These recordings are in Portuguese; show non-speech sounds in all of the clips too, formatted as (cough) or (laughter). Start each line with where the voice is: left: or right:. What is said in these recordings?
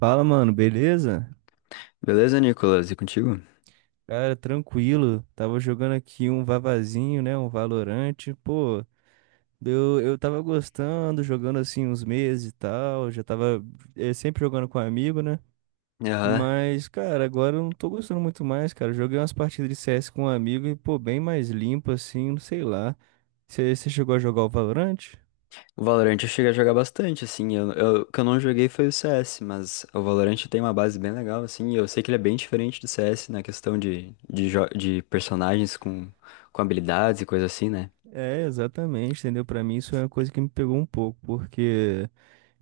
right: Fala, mano, beleza?
left: Beleza, Nicolas? E contigo?
right: Cara, tranquilo. Tava jogando aqui um Vavazinho, né? Um Valorante. Pô, eu tava gostando, jogando assim uns meses e tal. Já tava sempre jogando com amigo, né?
left: Aham.
right: Mas, cara, agora eu não tô gostando muito mais, cara. Joguei umas partidas de CS com um amigo e, pô, bem mais limpo assim, não sei lá. Você chegou a jogar o Valorante?
left: O Valorant eu cheguei a jogar bastante, assim. O que eu não joguei foi o CS, mas o Valorant tem uma base bem legal, assim. E eu sei que ele é bem diferente do CS na questão de personagens com habilidades e coisa assim, né?
right: É, exatamente, entendeu? Pra mim isso é uma coisa que me pegou um pouco, porque.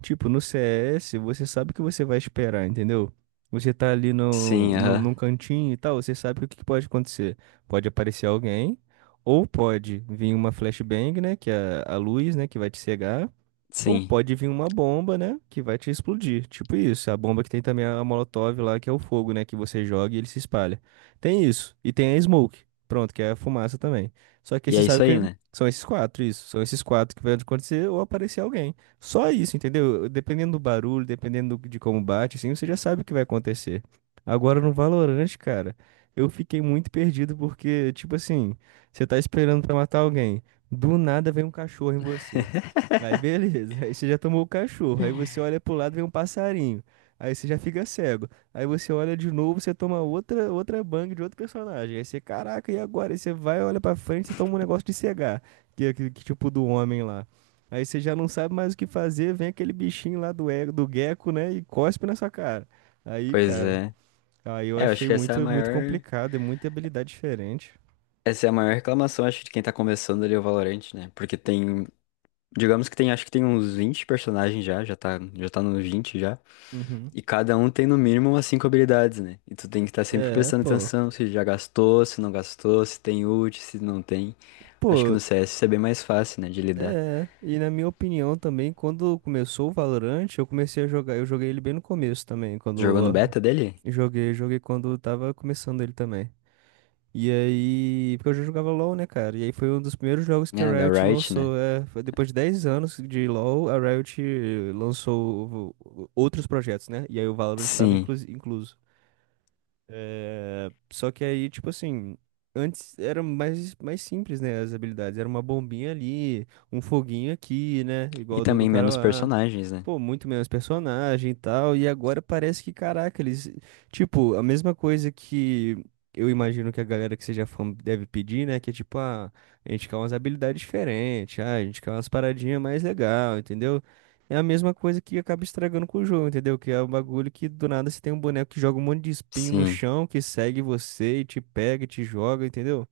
right: Tipo, no CS, você sabe o que você vai esperar, entendeu? Você tá ali no,
left: Sim,
right: no,
left: aham.
right: num cantinho e tal, você sabe que o que que pode acontecer. Pode aparecer alguém, ou pode vir uma flashbang, né? Que é a luz, né? Que vai te cegar. Ou
left: Sim.
right: pode vir uma bomba, né? Que vai te explodir. Tipo isso. A bomba que tem também a Molotov lá, que é o fogo, né? Que você joga e ele se espalha. Tem isso. E tem a Smoke. Pronto, que é a fumaça também. Só que
left: E
right: você
left: é
right: sabe
left: isso aí,
right: que
left: né?
right: são esses quatro, isso. São esses quatro que vai acontecer ou aparecer alguém. Só isso, entendeu? Dependendo do barulho, dependendo de como bate, assim, você já sabe o que vai acontecer. Agora no Valorant, cara, eu fiquei muito perdido porque, tipo assim, você tá esperando pra matar alguém. Do nada vem um cachorro em você. Aí
left: (laughs)
right: beleza, aí você já tomou o cachorro, aí você olha pro lado e vem um passarinho, aí você já fica cego, aí você olha de novo, você toma outra bang de outro personagem, aí você, caraca, e agora? Aí você vai, olha pra frente e toma um negócio de cegar, que tipo do homem lá. Aí você já não sabe mais o que fazer, vem aquele bichinho lá do gecko, né, e cospe na sua cara. Aí,
left: Pois
right: cara,
left: é.
right: aí eu
left: É, eu acho
right: achei
left: que essa é a
right: muito
left: maior,
right: complicado, é muita habilidade diferente.
left: essa é a maior reclamação, acho, de quem tá começando ali o Valorant, né? Porque tem, digamos que tem, acho que tem uns 20 personagens já tá nos 20 já.
right: Uhum.
left: E cada um tem no mínimo umas cinco habilidades, né? E tu tem que estar sempre
right: É,
left: prestando
right: pô.
left: atenção se já gastou, se não gastou, se tem ult, se não tem. Acho que
right: Pô,
left: no CS isso é bem mais fácil, né, de lidar.
right: é, e na minha opinião também, quando começou o Valorant, eu comecei a jogar, eu joguei ele bem no começo também,
left: Jogou no
right: quando
left: beta dele?
right: ah, joguei quando tava começando ele também. E aí, porque eu já jogava LoL, né, cara? E aí foi um dos primeiros jogos que a
left: É, da
right: Riot
left: Riot, né?
right: lançou, é, foi depois de 10 anos de LoL, a Riot lançou outros projetos, né? E aí o Valorant estava
left: Sim.
right: incluso. É, só que aí, tipo assim, antes era mais simples, né? As habilidades. Era uma bombinha ali, um foguinho aqui, né?
left: E
right: Igual do
left: também
right: cara
left: menos
right: lá.
left: personagens, né?
right: Pô, muito menos personagem e tal. E agora parece que, caraca, eles. Tipo, a mesma coisa que eu imagino que a galera que seja fã deve pedir, né? Que é tipo, ah, a gente quer umas habilidades diferentes, ah, a gente quer umas paradinhas mais legal, entendeu? É a mesma coisa que acaba estragando com o jogo, entendeu? Que é um bagulho que do nada você tem um boneco que joga um monte de espinho no
left: Sim.
right: chão, que segue você e te pega e te joga, entendeu?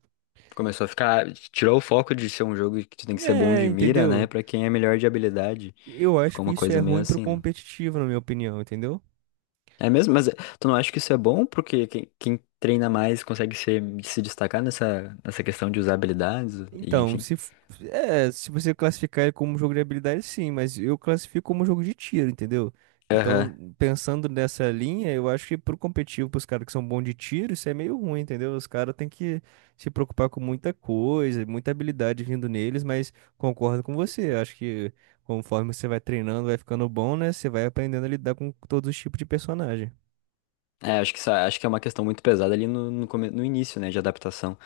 left: Começou a ficar. Tirou o foco de ser um jogo que tu tem que ser bom
right: É,
left: de mira, né?
right: entendeu?
left: Pra quem é melhor de habilidade.
right: Eu acho
left: Ficou
right: que
left: uma
right: isso é
left: coisa meio
right: ruim pro
left: assim, né?
right: competitivo, na minha opinião, entendeu?
left: É mesmo? Mas tu não acha que isso é bom? Porque quem treina mais consegue se destacar nessa questão de usar habilidades e
right: Então,
left: enfim.
right: se, f- é, se você classificar ele como jogo de habilidade, sim, mas eu classifico como jogo de tiro, entendeu?
left: Aham.
right: Então, pensando nessa linha, eu acho que pro competitivo, pros caras que são bons de tiro, isso é meio ruim, entendeu? Os caras têm que se preocupar com muita coisa, muita habilidade vindo neles, mas concordo com você. Eu Acho que conforme você vai treinando, vai ficando bom, né? Você vai aprendendo a lidar com todos os tipos de personagem.
left: É, acho que é uma questão muito pesada ali no início, né, de adaptação.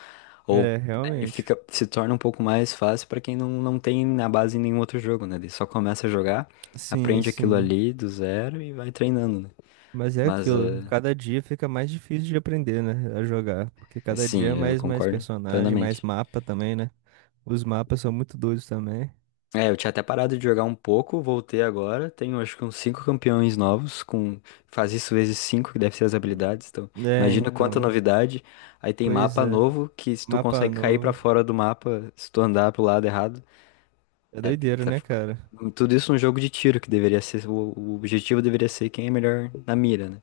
left: Ou
right: É,
left: é, e
right: realmente.
left: fica, se torna um pouco mais fácil pra quem não tem na base em nenhum outro jogo, né? Ele só começa a jogar,
right: Sim,
left: aprende aquilo
right: sim.
left: ali do zero e vai treinando, né?
right: Mas é
left: Mas,
right: aquilo, que cada dia fica mais difícil de aprender, né, a jogar, porque cada dia é
left: sim, eu
right: mais
left: concordo
right: personagem, mais
left: plenamente.
right: mapa também, né? Os mapas são muito doidos também.
left: É, eu tinha até parado de jogar um pouco, voltei agora. Tenho acho que uns cinco campeões novos, com faz isso vezes cinco que deve ser as habilidades. Então,
right: É,
left: imagina quanta
right: então.
left: novidade. Aí tem
right: Pois
left: mapa
right: é.
left: novo que se tu
right: Mapa
left: consegue cair pra
right: novo.
left: fora do mapa, se tu andar pro lado errado,
right: É
left: é,
right: doideira,
left: tá
right: né,
left: fic-
right: cara?
left: tudo isso um jogo de tiro que deveria ser o objetivo deveria ser quem é melhor na mira, né?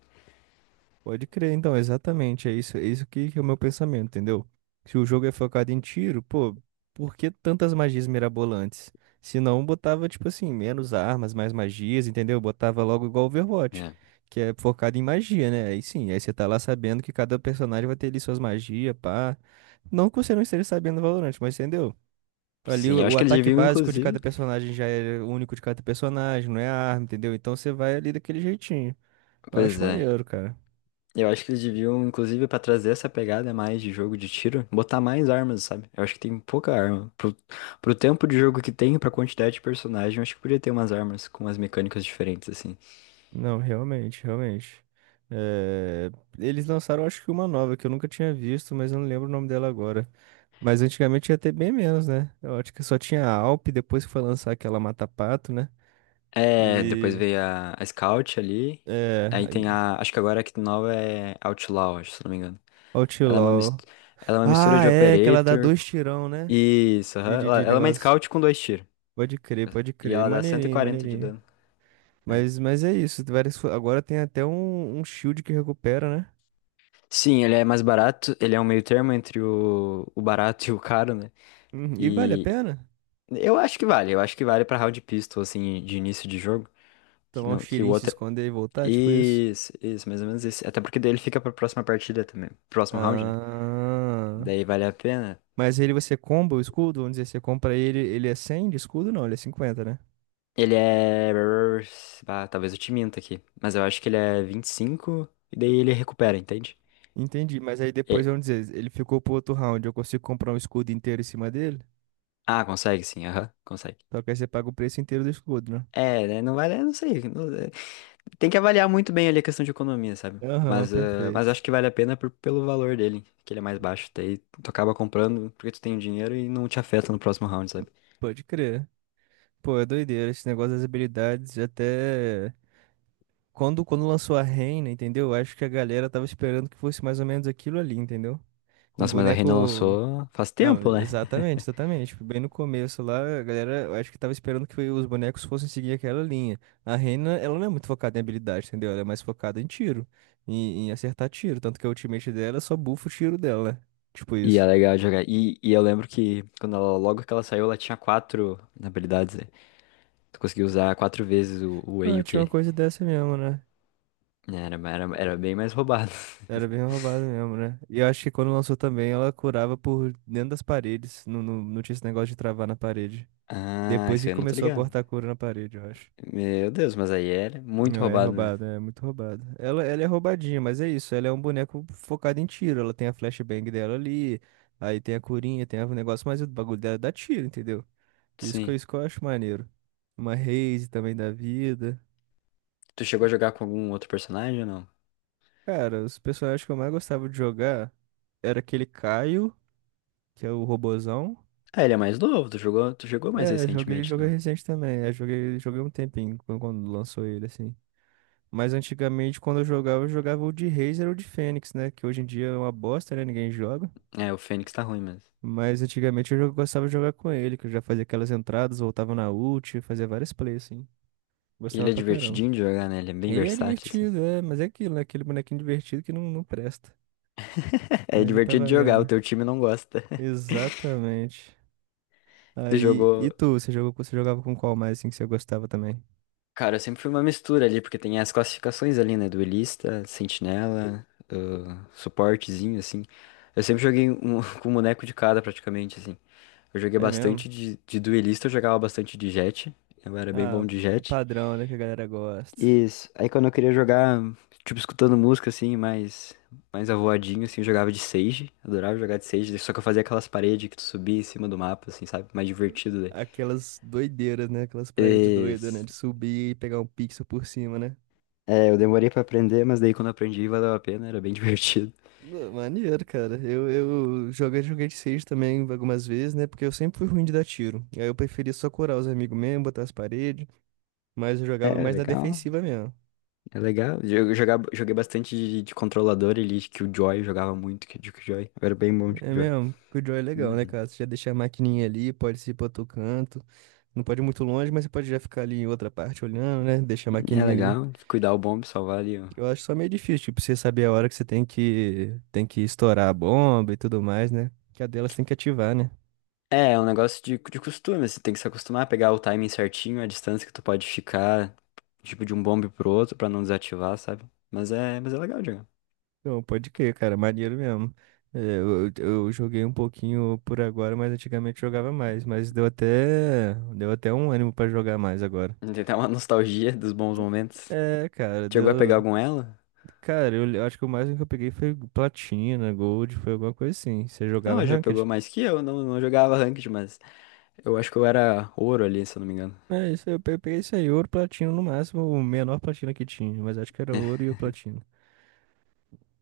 right: Pode crer, então, exatamente. É isso que é o meu pensamento, entendeu? Se o jogo é focado em tiro, pô, por que tantas magias mirabolantes? Se não, botava, tipo assim, menos armas, mais magias, entendeu? Botava logo igual Overwatch,
left: É.
right: que é focado em magia, né? Aí sim, aí você tá lá sabendo que cada personagem vai ter ali suas magias, pá. Não que você não esteja sabendo do Valorant, mas entendeu? Ali
left: Sim, eu acho
right: o
left: que eles
right: ataque
left: deviam
right: básico de
left: inclusive.
right: cada personagem já é único de cada personagem, não é a arma, entendeu? Então você vai ali daquele jeitinho. Eu
left: Pois
right: acho
left: é.
right: maneiro, cara.
left: Eu acho que eles deviam, inclusive, pra trazer essa pegada mais de jogo de tiro, botar mais armas, sabe? Eu acho que tem pouca arma. Pro tempo de jogo que tem, pra quantidade de personagem, eu acho que podia ter umas armas com umas mecânicas diferentes, assim.
right: Não, realmente. É, eles lançaram, acho que uma nova que eu nunca tinha visto, mas eu não lembro o nome dela agora. Mas antigamente ia ter bem menos, né? Eu acho que só tinha a Alp, depois que foi lançar aquela Mata Pato, né?
left: É, depois
right: E.
left: veio a Scout ali.
right: É.
left: Aí tem
right: Aí,
left: a. Acho que agora a que nova é Outlaw, acho, se não me engano. Ela é uma, mis-
right: Outlaw.
left: ela é uma mistura
right: Ah,
left: de
right: é, que ela dá
left: Operator.
right: dois tirão, né?
left: Isso, aham. Ela,
right: De
left: ela é uma
right: negócio.
left: Scout com dois tiros.
right: Pode
left: E
right: crer.
left: ela dá cento e quarenta de
right: Maneirinho.
left: dano, né?
right: Mas é isso. Agora tem até um shield que recupera, né?
left: Sim, ele é mais barato, ele é um meio termo entre o barato (laughs) e o caro, né?
right: Uhum, e vale a
left: E
right: pena?
left: eu acho que vale pra round pistol, assim, de início de jogo, que,
right: Tomar um
left: não, que o
right: tirinho, se
left: outro.
right: esconder e
left: É,
right: voltar, tipo isso?
left: isso, mais ou menos isso. Até porque daí ele fica pra próxima partida também, próximo round, né?
right: Ah.
left: Daí vale a pena.
right: Mas ele você comba o escudo? Vamos dizer, você compra ele, ele é 100 de escudo? Não, ele é 50, né?
left: Ele é. Ah, talvez eu te minta aqui, mas eu acho que ele é 25 e cinco e daí ele recupera, entende?
right: Entendi, mas aí depois,
left: E-
right: vamos dizer, ele ficou pro outro round, eu consigo comprar um escudo inteiro em cima dele?
left: Ah, consegue sim, aham, consegue.
right: Só que aí você paga o preço inteiro do escudo, né?
left: É, né, não vale, eu não sei. Tem que avaliar muito bem ali a questão de economia, sabe?
right: Aham,
left: Mas
right: perfeito.
left: acho que vale a pena pelo valor dele, que ele é mais baixo. Daí tu acaba comprando porque tu tem o dinheiro e não te afeta no próximo round, sabe?
right: Pode crer. Pô, é doideira esse negócio das habilidades. Até quando lançou a Reina, entendeu? Eu Acho que a galera tava esperando que fosse mais ou menos aquilo ali, entendeu? Um
left: Nossa, mas a Reyna
right: boneco.
left: lançou faz
right: Não,
left: tempo, né?
right: exatamente, exatamente. Tipo, bem no começo lá, a galera, eu acho que tava esperando que os bonecos fossem seguir aquela linha. A Reina, ela não é muito focada em habilidade, entendeu? Ela é mais focada em tiro, em acertar tiro. Tanto que a ultimate dela só bufa o tiro dela, né? Tipo
left: E é
right: isso.
left: legal jogar. E eu lembro que logo que ela saiu, ela tinha quatro habilidades, né? Tu conseguia usar quatro vezes o E e
right: Ah,
left: o
right: tinha
left: Q.
right: uma coisa dessa mesmo, né?
left: Era bem mais roubado.
right: Era bem
left: (laughs)
right: roubado mesmo, né? E eu acho que quando lançou também, ela curava por dentro das paredes. Não tinha esse negócio de travar na parede.
left: Ah,
right: Depois
left: isso
right: que
left: aí eu não tô
right: começou a
left: ligado.
right: cortar a cura na parede, eu acho.
left: Meu Deus, mas aí era muito
right: Não, é
left: roubado mesmo.
right: roubada, é muito roubada. Ela é roubadinha, mas é isso. Ela é um boneco focado em tiro. Ela tem a flashbang dela ali, aí tem a curinha, tem o negócio, mas o bagulho dela dá tiro, entendeu? Isso que,
left: Sim.
right: isso que eu acho maneiro. Uma Raze também da vida.
left: Tu chegou a jogar com algum outro personagem ou não?
right: Cara, os personagens que eu mais gostava de jogar era aquele Caio, que é o robozão.
left: Ah, ele é mais novo, tu jogou mais
right: É,
left: recentemente,
right: joguei
left: não?
right: recente também. É, joguei um tempinho quando lançou ele, assim. Mas antigamente, quando eu jogava o de Razer ou de Fênix, né? Que hoje em dia é uma bosta, né? Ninguém joga.
left: É, o Fênix tá ruim mas.
right: Mas antigamente eu já gostava de jogar com ele, que eu já fazia aquelas entradas, voltava na ult, fazia várias plays, assim.
left: E ele
right: Gostava
left: é
right: pra caramba.
left: divertidinho de jogar, né? Ele é bem
right: Ele é
left: versátil, assim.
right: divertido, é, mas é aquilo, né? Aquele bonequinho divertido que não presta.
left: (laughs) É
right: Mas não tá
left: divertido de jogar, o
right: valendo.
left: teu time não gosta. (laughs)
right: Exatamente.
left: Tu
right: Aí,
left: jogou.
right: e tu, você jogou, você jogava com qual mais, assim, que você gostava também?
left: Cara, eu sempre fui uma mistura ali, porque tem as classificações ali, né? Duelista, sentinela, ah, suportezinho, assim. Eu sempre joguei um, (laughs) com um boneco de cada, praticamente, assim. Eu joguei
right: É mesmo?
left: bastante de duelista, eu jogava bastante de jet. Eu era bem
right: Ah,
left: bom de
right: o
left: jet.
right: padrão, né, que a galera gosta.
left: Isso. Aí quando eu queria jogar, tipo, escutando música, assim, mais avoadinho, assim, eu jogava de Sage. Adorava jogar de Sage, só que eu fazia aquelas paredes que tu subia em cima do mapa, assim, sabe? Mais divertido daí.
right: Aquelas doideiras, né? Aquelas paredes doidas, né?
left: Isso.
right: De subir e pegar um pixel por cima, né?
left: É, eu demorei pra aprender, mas daí quando eu aprendi valeu a pena, era bem (laughs) divertido.
right: Maneiro, cara. Eu joguei, joguei de Sage também algumas vezes, né? Porque eu sempre fui ruim de dar tiro. Aí eu preferia só curar os amigos mesmo, botar as paredes. Mas eu jogava
left: É,
right: mais na
left: legal.
right: defensiva mesmo.
left: É legal. Joguei bastante de controlador ali, de Killjoy, jogava muito de Killjoy. Eu era bem bom de
right: É
left: Killjoy.
right: mesmo, que o Joy é legal, né,
left: Uhum.
right: cara? Você já deixa a maquininha ali, pode ir pra outro canto. Não pode ir muito longe, mas você pode já ficar ali em outra parte olhando, né? Deixa a
left: É
right: maquininha ali.
left: legal, cuidar o bomb, salvar ali. Ó,
right: Eu acho só meio difícil, tipo, você saber a hora que você tem que estourar a bomba e tudo mais, né? Que a delas tem que ativar, né?
left: é um negócio de costume, você tem que se acostumar a pegar o timing certinho, a distância que tu pode ficar, tipo, de um bombe pro outro pra não desativar, sabe? Mas é legal, Diego.
right: Não, pode crer, cara, maneiro mesmo. É, eu joguei um pouquinho por agora, mas antigamente jogava mais, mas deu deu até um ânimo pra jogar mais agora.
left: Tem até uma (laughs) nostalgia dos bons momentos.
right: É, cara,
left: Chegou a pegar
right: deu.
left: algum elo?
right: Cara, eu acho que o máximo que eu peguei foi platina, gold, foi alguma coisa assim. Você jogava
left: Não, já pegou
right: ranked?
left: mais que eu, não jogava ranked, mas eu acho que eu era ouro ali, se eu não me engano.
right: É, isso aí, eu peguei isso aí, ouro, platino no máximo, o menor platina que tinha, mas acho que era ouro e
left: (laughs)
right: o platino.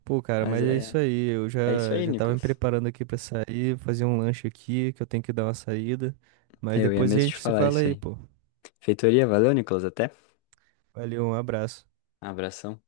right: Pô, cara,
left: Mas
right: mas é isso
left: é,
right: aí. Eu já,
left: é isso aí,
right: já tava me
left: Nicolas.
right: preparando aqui pra sair, fazer um lanche aqui, que eu tenho que dar uma saída. Mas
left: Eu ia
right: depois a
left: mesmo te
right: gente se
left: falar
right: fala
left: isso
right: aí,
left: aí.
right: pô.
left: Feitoria, valeu, Nicolas, até.
right: Valeu, um abraço.
left: Abração.